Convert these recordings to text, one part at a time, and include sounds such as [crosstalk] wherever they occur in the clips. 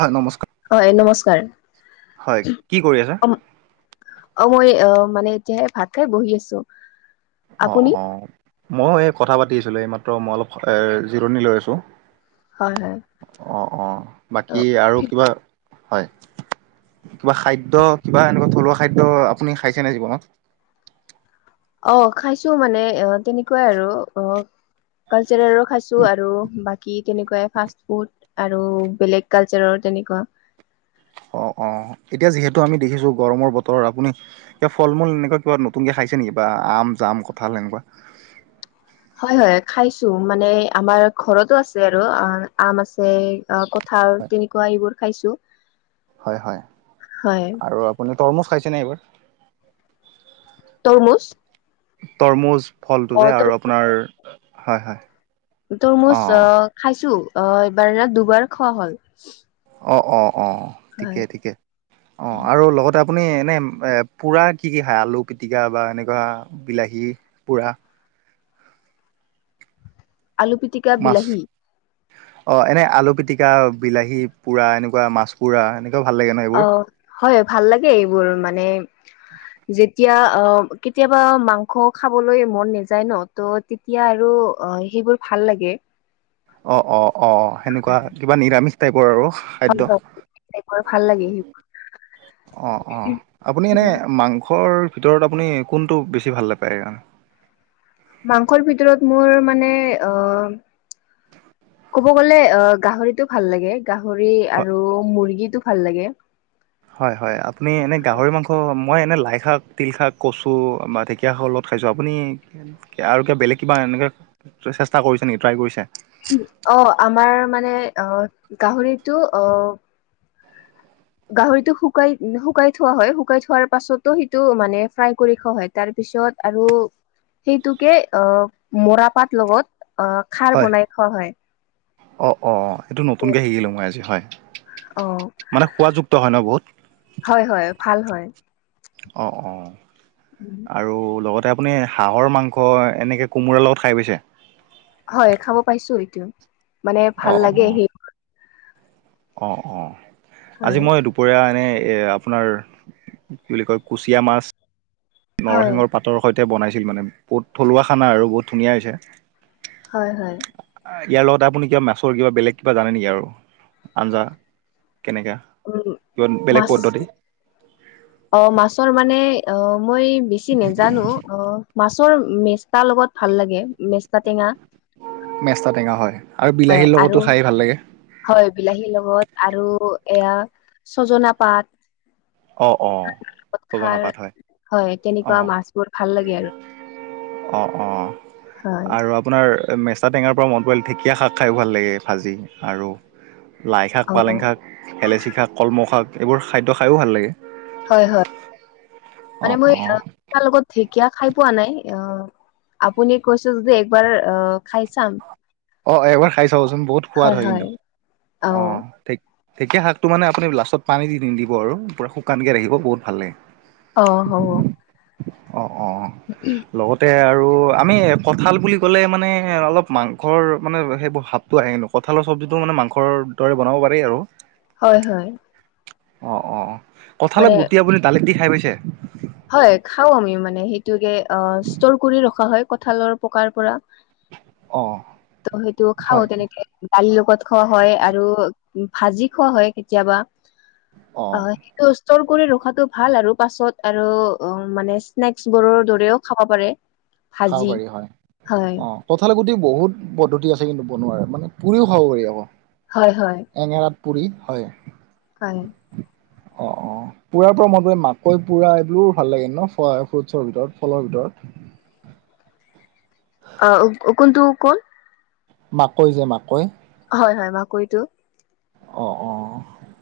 হয় নমস্কাৰ হয় নমস্কাৰ। হয় কি কৰি আছে? অ মই অ মানে এতিয়াহে ভাত খাই বহি আছো। অ আপুনি অ। ময়ো এই কথা পাতি আছিলো এইমাত্ৰ মই অলপ জিৰণি লৈ আছোঁ। হয় হয় অঁ অঁ অ বাকী আৰু কিবা হয় কিবা খাদ্য কিবা এনেকুৱা থলুৱা খাদ্য আপুনি খাইছেনে জীৱনত? অঁ খাইছো মানে অ তেনেকুৱাই আৰু অ- হোটেলৰো খাইছো আৰু- কি তেনেকুৱাই ফাষ্ট ফুড আৰু বেলেগ কালচাৰৰ তেনেকুৱা। অ অ এতিয়া যিহেতু আমি দেখিছো গৰমৰ বতৰত আপুনি এতিয়া ফল মূল এনেকুৱা কিবা নতুনকে খাই পাইছে নেকি বা আম যাম কথা হ'লে এনেকুৱা? [unintelligible] হয় হয় খাইছো, মানে আমাৰ ঘৰতো আছে আৰু আম আছে অ কঠাল তেনেকুৱা এইবোৰ খাইছো। হয় হয়, হয় আৰু আপুনি তৰমুজ খাইছেনে এবাৰ? তৰমুজ? তৰমুজ ফলটো অ যে তৰ আৰু আপোনাৰ হয় হয় তৰমুজ অঁ আহ খাইছোঁ অ এইবাৰ ন দুবাৰ খোৱা হ'ল। অঁ অঁ অঁ হয় ঠিকে ঠিকে অঁ আৰু লগতে আপুনি এনে এ পোৰা কি কি খায় আলু পিতিকা বা এনেকুৱা বিলাহী পোৰা আলু পিটিকা মাছ বিলাহী অ, এনে আলু পিটিকা বিলাহী পোৰা এনেকুৱা মাছ পোৰা এ অ, হয় ভাল লাগে এইবোৰ মানে যেতিয়া কেতিয়াবা মাংস খাবলৈ মন নাযায় ন ত' তেতিয়া আৰু সেইবোৰ ভাল লাগে। অ', অ', অ', অ', সেনেকুৱা কিবা নিৰামিষ টাইপৰ আৰু। খাদ্য হয় ভাল লাগে সেইবোৰ। অ', অ', আপুনি এনে মাংসৰ ভিতৰত আপুনি কোনটো বেছি ভাল নাপায় আৰু। মাংসৰ ভিতৰত মোৰ মানে অ, ক'ব গলে আহ গাহৰিটো ভাল লাগে গাহৰি আৰু মুৰ্গীটো ভাল লাগে। হয়-হয় আপুনি এনে গাহৰি মাংস মই এনে লাই শাক তিল শাক কচু বা ঢেঁকীয়া শাকৰ লগত খাইছোঁ আপুনি আৰু কিব বেলেগ কিবা এনেকৈ চেষ্টা কৰিছে নেকি ট্ৰাই কৰিছে। অ, আমাৰ মানে আহ গাহৰিটো অ, গাহৰিতটো শুকাই - শুকাই থোৱা হয় শুকাই থোৱাৰ পাছতো সিটো মানে ফ্ৰাই কৰি খোৱা হয় তাৰ পিছ ত পিছত আৰু সেইটোকে অ, মৰা পাত লগত অ, খাৰ হয় বনাই খোৱা হয়। অ', অ', এইটো নতুনকে শিকিলো মই আজি হয় অ মানে সোৱযুক্ত হয় ন বহুত। হয় হয় ভাল হয় অ', অ', আৰু লগতে আপুনি হাঁহৰ মাংস এনেকৈ কোমোৰাৰ লগত খাই পাইছে? হয় খাব পাইছো, এইটো মানে অ ভাল অ লাগে সেই অ', অ', হয় আজি মই দুপৰীয়া এনেই এই আপোনাৰ কি বুলি কয় কুচিয়া মাছ হয় নৰসিংহৰ পাতৰ সৈতে তে বনাইছিল মানে বহুত থলুৱা খানা আৰু বহুত ধুনীয়া হৈছে হয়, হয়, ইয়াৰ লগতে আপুনি কিবা মাছৰ কিবা বেলেগ কিবা জানে নেকি আৰু আঞ্জা কেনেকা উম, কিবা বেলেগ মাছ পদ্ধতি অ', মাছৰ মানে অ', মই বেছি নেজানো অ', মাছ ছৰ মেচা লগত ভাল লাগে মেষ্টা টেঙা মেস্তা টেঙা হয় আৰু হয়, বিলাহীৰ লগতো আৰু খাই ভাল লাগে হয়, বিলাহীৰ লগত আৰু এয়া, ছজনা পাত অ', অ', ছজনা খাৰ পাত হয় হয় অ তেনেকুৱা মাছবোৰ ভাল লাগে আৰু অ', অ', হয় আৰু আপোনাৰ মেস্তা টেঙাৰ পৰা মন পৰি ঢেকীয়া শাক খায়ো ভাল লাগে ভাজি আৰু লাই শাক অ পালেং শাক খেলেচি শাক কলমৌ শাক এইবোৰ খাদ্য খায়ো ভাল লাগে হয়, হয় অ মানে অ মই তাৰ লগত ঠিক কিয়া খাই পোৱা নাই আহ আপুনি কৈছে যদি একবাৰ আহ খাই চাম অ', এবাৰ খাই চাবচোন বহুত সোৱাদ হয় কিন্তু অ', ঠিক ঢেঁকীয়া শাকটো মানে আপুনি লাষ্টত পানী নিদিব আৰু পুৰা শুকানকে ৰাখিব বহুত ভাল লাগে অ', হ অ অ', লগতে আৰু আমি কঠাল বুলি ক'লে মানে অলপ মাং মাংসৰ মানে সেইবোৰ ভাৱটো আহে কঁঠালৰ চব্জিতটো মানে মাংসৰ দৰে বনাব পাৰি আৰু হয়, হয়, অ', অ', কঠালত মানে গুটি আপুনি দালিত দি খাই পাইছে হয়, খাও আমি মানে সেইটে ষ্টৰ কৰি ৰখা হয় কঁঠালৰ পকাৰ পৰা অ ত হেয়েইটো খাও হয় তেনেকে দালিৰ লগত খোৱা হয়, আৰু ভাজি খোৱা হয় কেতিয়াবা অ', সেইটো বস্ত ষ্টৰ কৰি ৰখাতটো ভাল আৰু পাছত আৰু মানে স্নেক্চ বোৰৰ দৰেও খাব পাৰে খাব ভাজি বাৰী হয়, হয় অ', কঠাল গুটি বহুত পদ্ধতি আছে কিন্তু বনোৱাৰে মানে পুৰিও খাব পাৰি আকৌ হয়, হয় পি হয় হয় অ', অ', পোৰাৰ পৰা মন প মাকৈ পুৰা এইবিলো ভাল লাগে ন ফ্ৰুটছৰ ভিতৰত ফলৰ ভিতৰত [unintelligible] অ', কোনটো কোন মাকৈ, যে মাকৈ হয়, হয় মাকৰিটো অ', অ',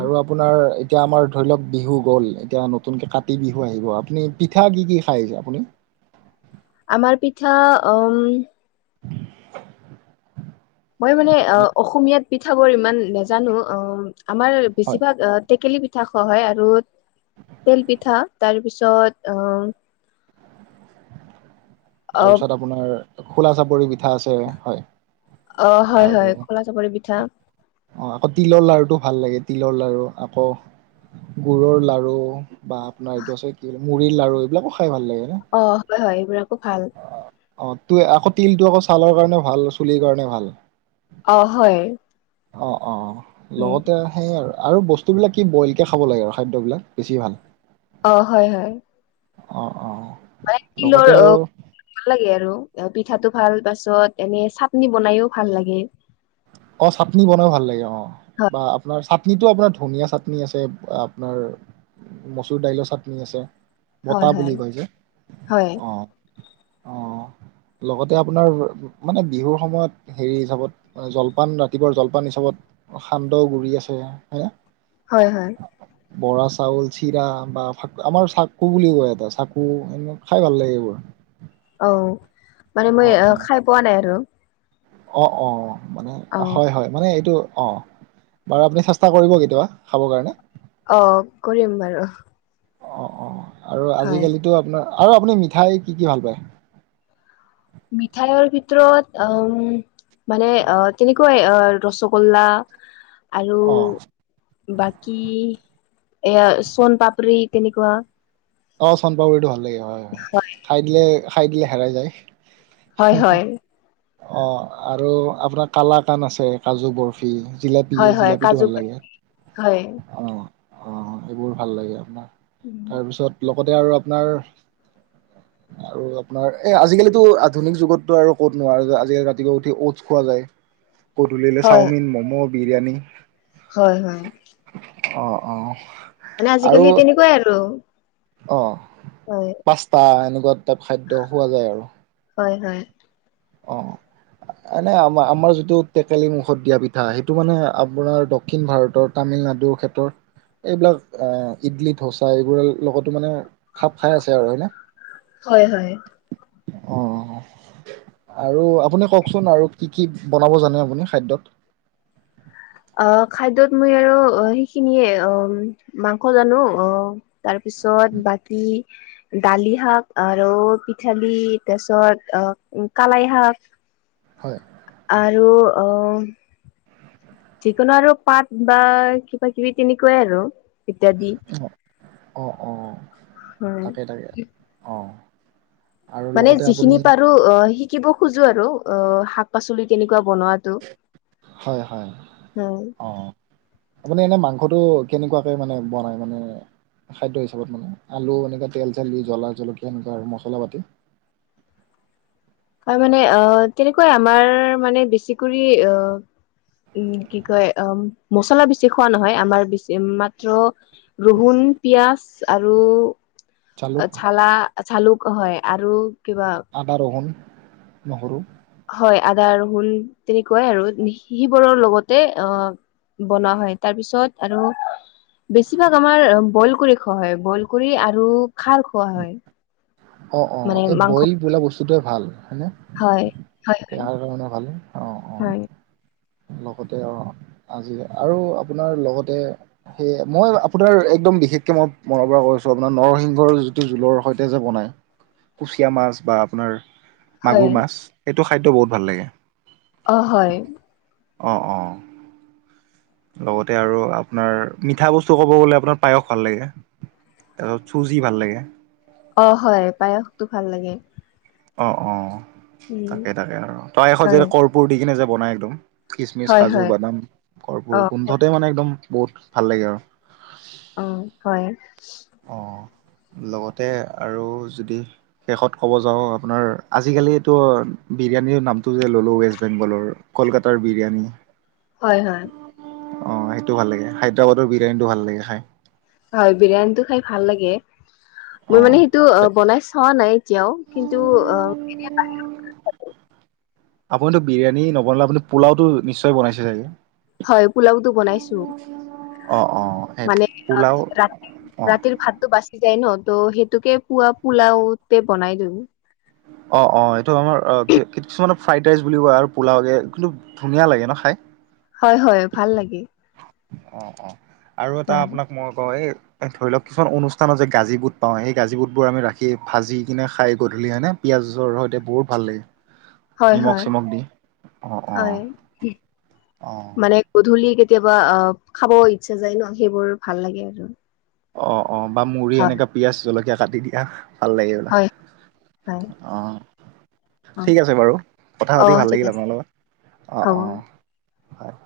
আৰু আপোনাৰ এতিয়া আমাৰ ধৰি লওক বিহু গ'ল এতিয়া নতুনকে কাতি বিহু আহিব আপুনি পিঠা কি কি খাই আহছে আপুনি আমাৰ পিঠা উম মই মানে অ অসমীয়াত পিঠ বোৰ ইমান নাজানো, অ', আমাৰ হয় বেছিভাগ অ টেকেলি পিঠা খোৱা হয়। আৰু তেল পিঠা তাৰ পিছত অহ [inaudible] তাৰপিছত আপোনাৰ খোলা চাপৰি পিঠা আছে হয় অ হয় আৰু হয় খোলা চাপৰি পিঠা অ আকৌ তিলৰ লাৰুটো ভাল লাগে তিলৰ লাৰু আকৌ গুৰৰ লাৰু বা আপোনাৰ এইটো আছে কি মুড়িৰ লাৰু এইবিলাকো খাই ভাল লাগে ন অ', হয়', হয়', এইবিলাকো ভাল। অ', তো আকৌ তিলটো আকৌ ছালৰ কাৰণে ভাল, চুলিৰ কাৰণে ভাল। অ', হয়। অ', অ', অ', উম লগতে সেই আৰু আৰু বস্তুবিলাক কি ব'ইলকে খাব লাগে আৰু খাদ্যবিলাক বেছি ভাল। অ', হয়, হয়। অ'। অ মানে লগতে তিলৰ অ', আৰু ভাল লাগে আৰু। অ', পিঠাটো ভাল পাছত এনে চাটনি বনাইও ভাল লাগে। অ', চাটনি বনায়ো ভাল লাগে অ', হয় বা আপোনাৰ চাটনিটো আপোনাৰ ধনীয়া চাটনি আছে, আপোনাৰ মচুৰ দাইলৰ চাটনি আছে, হয় বতা বুলি হয় কয় যে, হয় অ'। অ', লগতে আপোনাৰ মানে বিহুৰ সময়ত হেৰি হিচাপত অ', জলপান ৰাতিপুৱাৰ জলপান হিচাপত সান্দহ গুৰি আছে, হয় নে? হয় হয় বৰা চাউল, চিৰা বা আমাৰ চাকু বুলি কয় এটা চাকু এনে খাই ভাল লাগে এইবোৰ অ', মানে মই অ' খাই পোৱা নাই আৰু। অ', অ', মানে অ হয়, হয় মানে এইটো অ', বাৰু আপুনি চেষ্টা কৰিব কেতিয়াবা, খাব কাৰণে। অ', কৰিম বাৰু। অ', অ', আৰু হয়। আজিকালিটো আপোনাৰ আৰু আপুনি মিঠাই কি কি ভাল পায়? মিঠাইৰ ভিতৰত অ', ম মানে অ', তেনেকুৱাই অ', ৰসগোল্লা। আৰু অ' বাকী এয়া চনপাপৰি। তেনেকুৱা। অ', চানপাপৰিটো ভাল লাগে হয়, হয়, হয়, খাই দিলে, খাই দিলে হেৰাই যায়। হয়, হয়। অ', আৰু আপোনাৰ কালাকান আছে কাজু বৰ্ফি। জিলাপি, হয় হয় জিলাপিটো কাজু ভাল লাগে, হয় অ'। অ', এইবোৰ ভাল লাগে আপনাৰ তাৰপিছত লগতে আৰু আপনাৰ [inaudible] আৰু আপনাৰ এ আজিকালিটো আধুনিক যুগতটো আৰু ক'তনো আজিকালি ৰাতিপুৱা উঠি ওট্ছ খোৱা যায়। [inaudible] গধূলিলৈ হয় চাউমিন, ম'ম', বিৰিয়ানী। হয়, হয়। অ', অ'। মানে আৰু আজিকালি তেনেকুৱাই আৰু। অ', হয় পাস্তা এনেকুৱা টাইপ খাদ্য খোৱা যায় আৰু। হয়, হয়। অ'। এনে আম-আমাৰ যিটো টেকেলি মুখত দিয়া পিঠা, সেইটো মানে আপোনাৰ দক্ষিণ ভাৰতৰ তামিল নাডু ক্ষেত্ৰৰ এইবিলাক এ ইডলি ধৌচা এইবোৰৰ লগতো মানে খাপ খাই আছে আৰু হয় নে? হয় হয় অহ। আৰু আপুনি কওঁকচোন আৰু কি কি বনাব জানে আপুনি খাদ্যত? অ', খাদ্যত মই আৰু অ', সেইখিনিয়ে অ', মাংস জানো অ', তাৰপ পিছত বাকী দালি শাক আৰু পিঠালি তাৰপিছত অহ উম, কালাই শাক। হয়। আৰু অ' যিকোনো আৰু পাত বা কিবা কিবি তেনেকুৱাই আৰু। ইত্যাদি অ অ অ হয় তাকেই তাকে অ আৰু মানে লগতে আপুনি যিখিনি পাৰো অ শিকিব খোজো আৰু অ শাক পাচলি কেনে হয় হয় হয় অ আপুনি এনে মাংস ফটো কেনেকুৱাকে মানে বনাই মানে খাদ্য হিচাপত মানে আলু এনেকুৱা তেল চলি জলা জলকীয়া এনেকুৱা আৰু মছলা পাতি [inaudible] হয় মানে অ তেনেকুৱাই আমাৰ মানে বেছিকৰি আহ উম কি কয় অ মচলা বেছি খোৱা নহয় আমাৰ বেছি মাত্ৰ ৰহুন পিয়াজ আৰু জালুক ঝালা ঝালুক হয় আৰু কিবা আদা ৰোহন নহৰু হয় আদা ৰহুন তেনেকুৱাই আৰু সিবোৰৰ লগতে অ বনোৱা হয় তাৰ পিছত আৰু বেছিভাগ আমাৰ বইল কৰি খোৱা হয় বইল কৰি আৰু খাৰ খোৱা হয় অ অ মানে এই মাংস বইল বোলা বস্তুটোৱে ভাল হয়নে হয় হয় হয় দেহাৰ কাৰণে ভালেই অঁ হয় অঁ লগতে অ আজি আৰু আপোনাৰ লগতে সেই মই আপোনাৰ একদম বিশেষকে মই মনৰ পৰা কৈছো আপোনাৰ নৰসিংহৰ যিটো জোলৰ সৈতে যে বনায় কুচিয়া মাছ বা আপোনাৰ হয় মাগুৰ মাছ এইটো খাদ্য বহুত ভাল লাগে অ হয় অঁ অঁ লগতে আৰু আপোনাৰ মিঠা বস্তু ক'ব গলে আপোনাৰ পায়স ভাল লাগে তাৰপাছত চুজি ভাল লাগে অ হয় পায়সতো ভাল লাগে অ অ উম তাকে তাকে আৰু পায়সত যে হয় কৰ্পূৰ দি কিনে যে বনাই একদম খিচমিচ হয় কাজু হয় বাদাম অ কৰ্পোৰ হয় গোন্ধতে মানে একদম বহুত ভাল লাগে আৰু অ হয় অ লগতে আৰু যদি শেষত ক'ব যাওঁ আপোনাৰ আজিকালি এইতো বিৰিয়ানীৰ নামটো যে ল'লো ৱেষ্ট বেংগলৰ কলকাতাৰ বিৰিয়ানী হয় হয় অ সেইটো ভাল লাগে হায়দৰাবাদৰ বিৰিয়ানীটো ভাল লাগে খাই হয় বিৰিয়ানীটো খাই ভাল লাগে অ মোৰ মানে সেইটো অ বনাই চোৱা নাই এতিয়াও কিন্তু অ আপুনিতো বিৰিয়ানি নবনালে আপুনি পোলাওটো নিশ্চয় বনাইছে চাগে হয় পোলাওটো বনাইছো অ অ সেই মানে পোলাও ৰা অ ৰাতিৰ ভাতটো বাচি যাই ন ত' সেইটোকে পোৱা পোলাওতে বনাই দিওঁ অ অ এইটো আমাৰ কিছুমানে ফ্ৰাইড ৰাইচ বুলিও কয় আৰু পোলাওকে কিন্তু ধুনীয়া লাগে ন খাই হয় হয় ভাল লাগে অ অ আৰু এটা আপোনাক মই কওঁ এই এ ধৰি লওক কিছুমান অনুষ্ঠানত যে গাজী বুট পাওঁ সেই গাজী বুট বোৰ আমি ৰাখি ভাজি কিনে খাই গধূলি হয়নে পিয়াঁজৰ সতে বহুত ভাল লাগে হয় নিমখ হয় চিমখ দি অ', অ', হয় অ'। মানে গধূলি কেতিয়াবা আহ খাব ইচ্ছা যায় ন সেইবোৰ ভাল লাগে আৰু অঁ অঁ বা মুড়ি হয় এনেকে পিয়াঁজ, জলকীয়া কাটি দিয়া ভাল লাগে এইবিলাক। হয় হয় অঁ! অ ঠিক আছে বাৰু! কথা অ পাতি ভাল ঠিক লাগিল আছে আপোনাৰ লগত। অঁ হ'ব অঁ! হয়!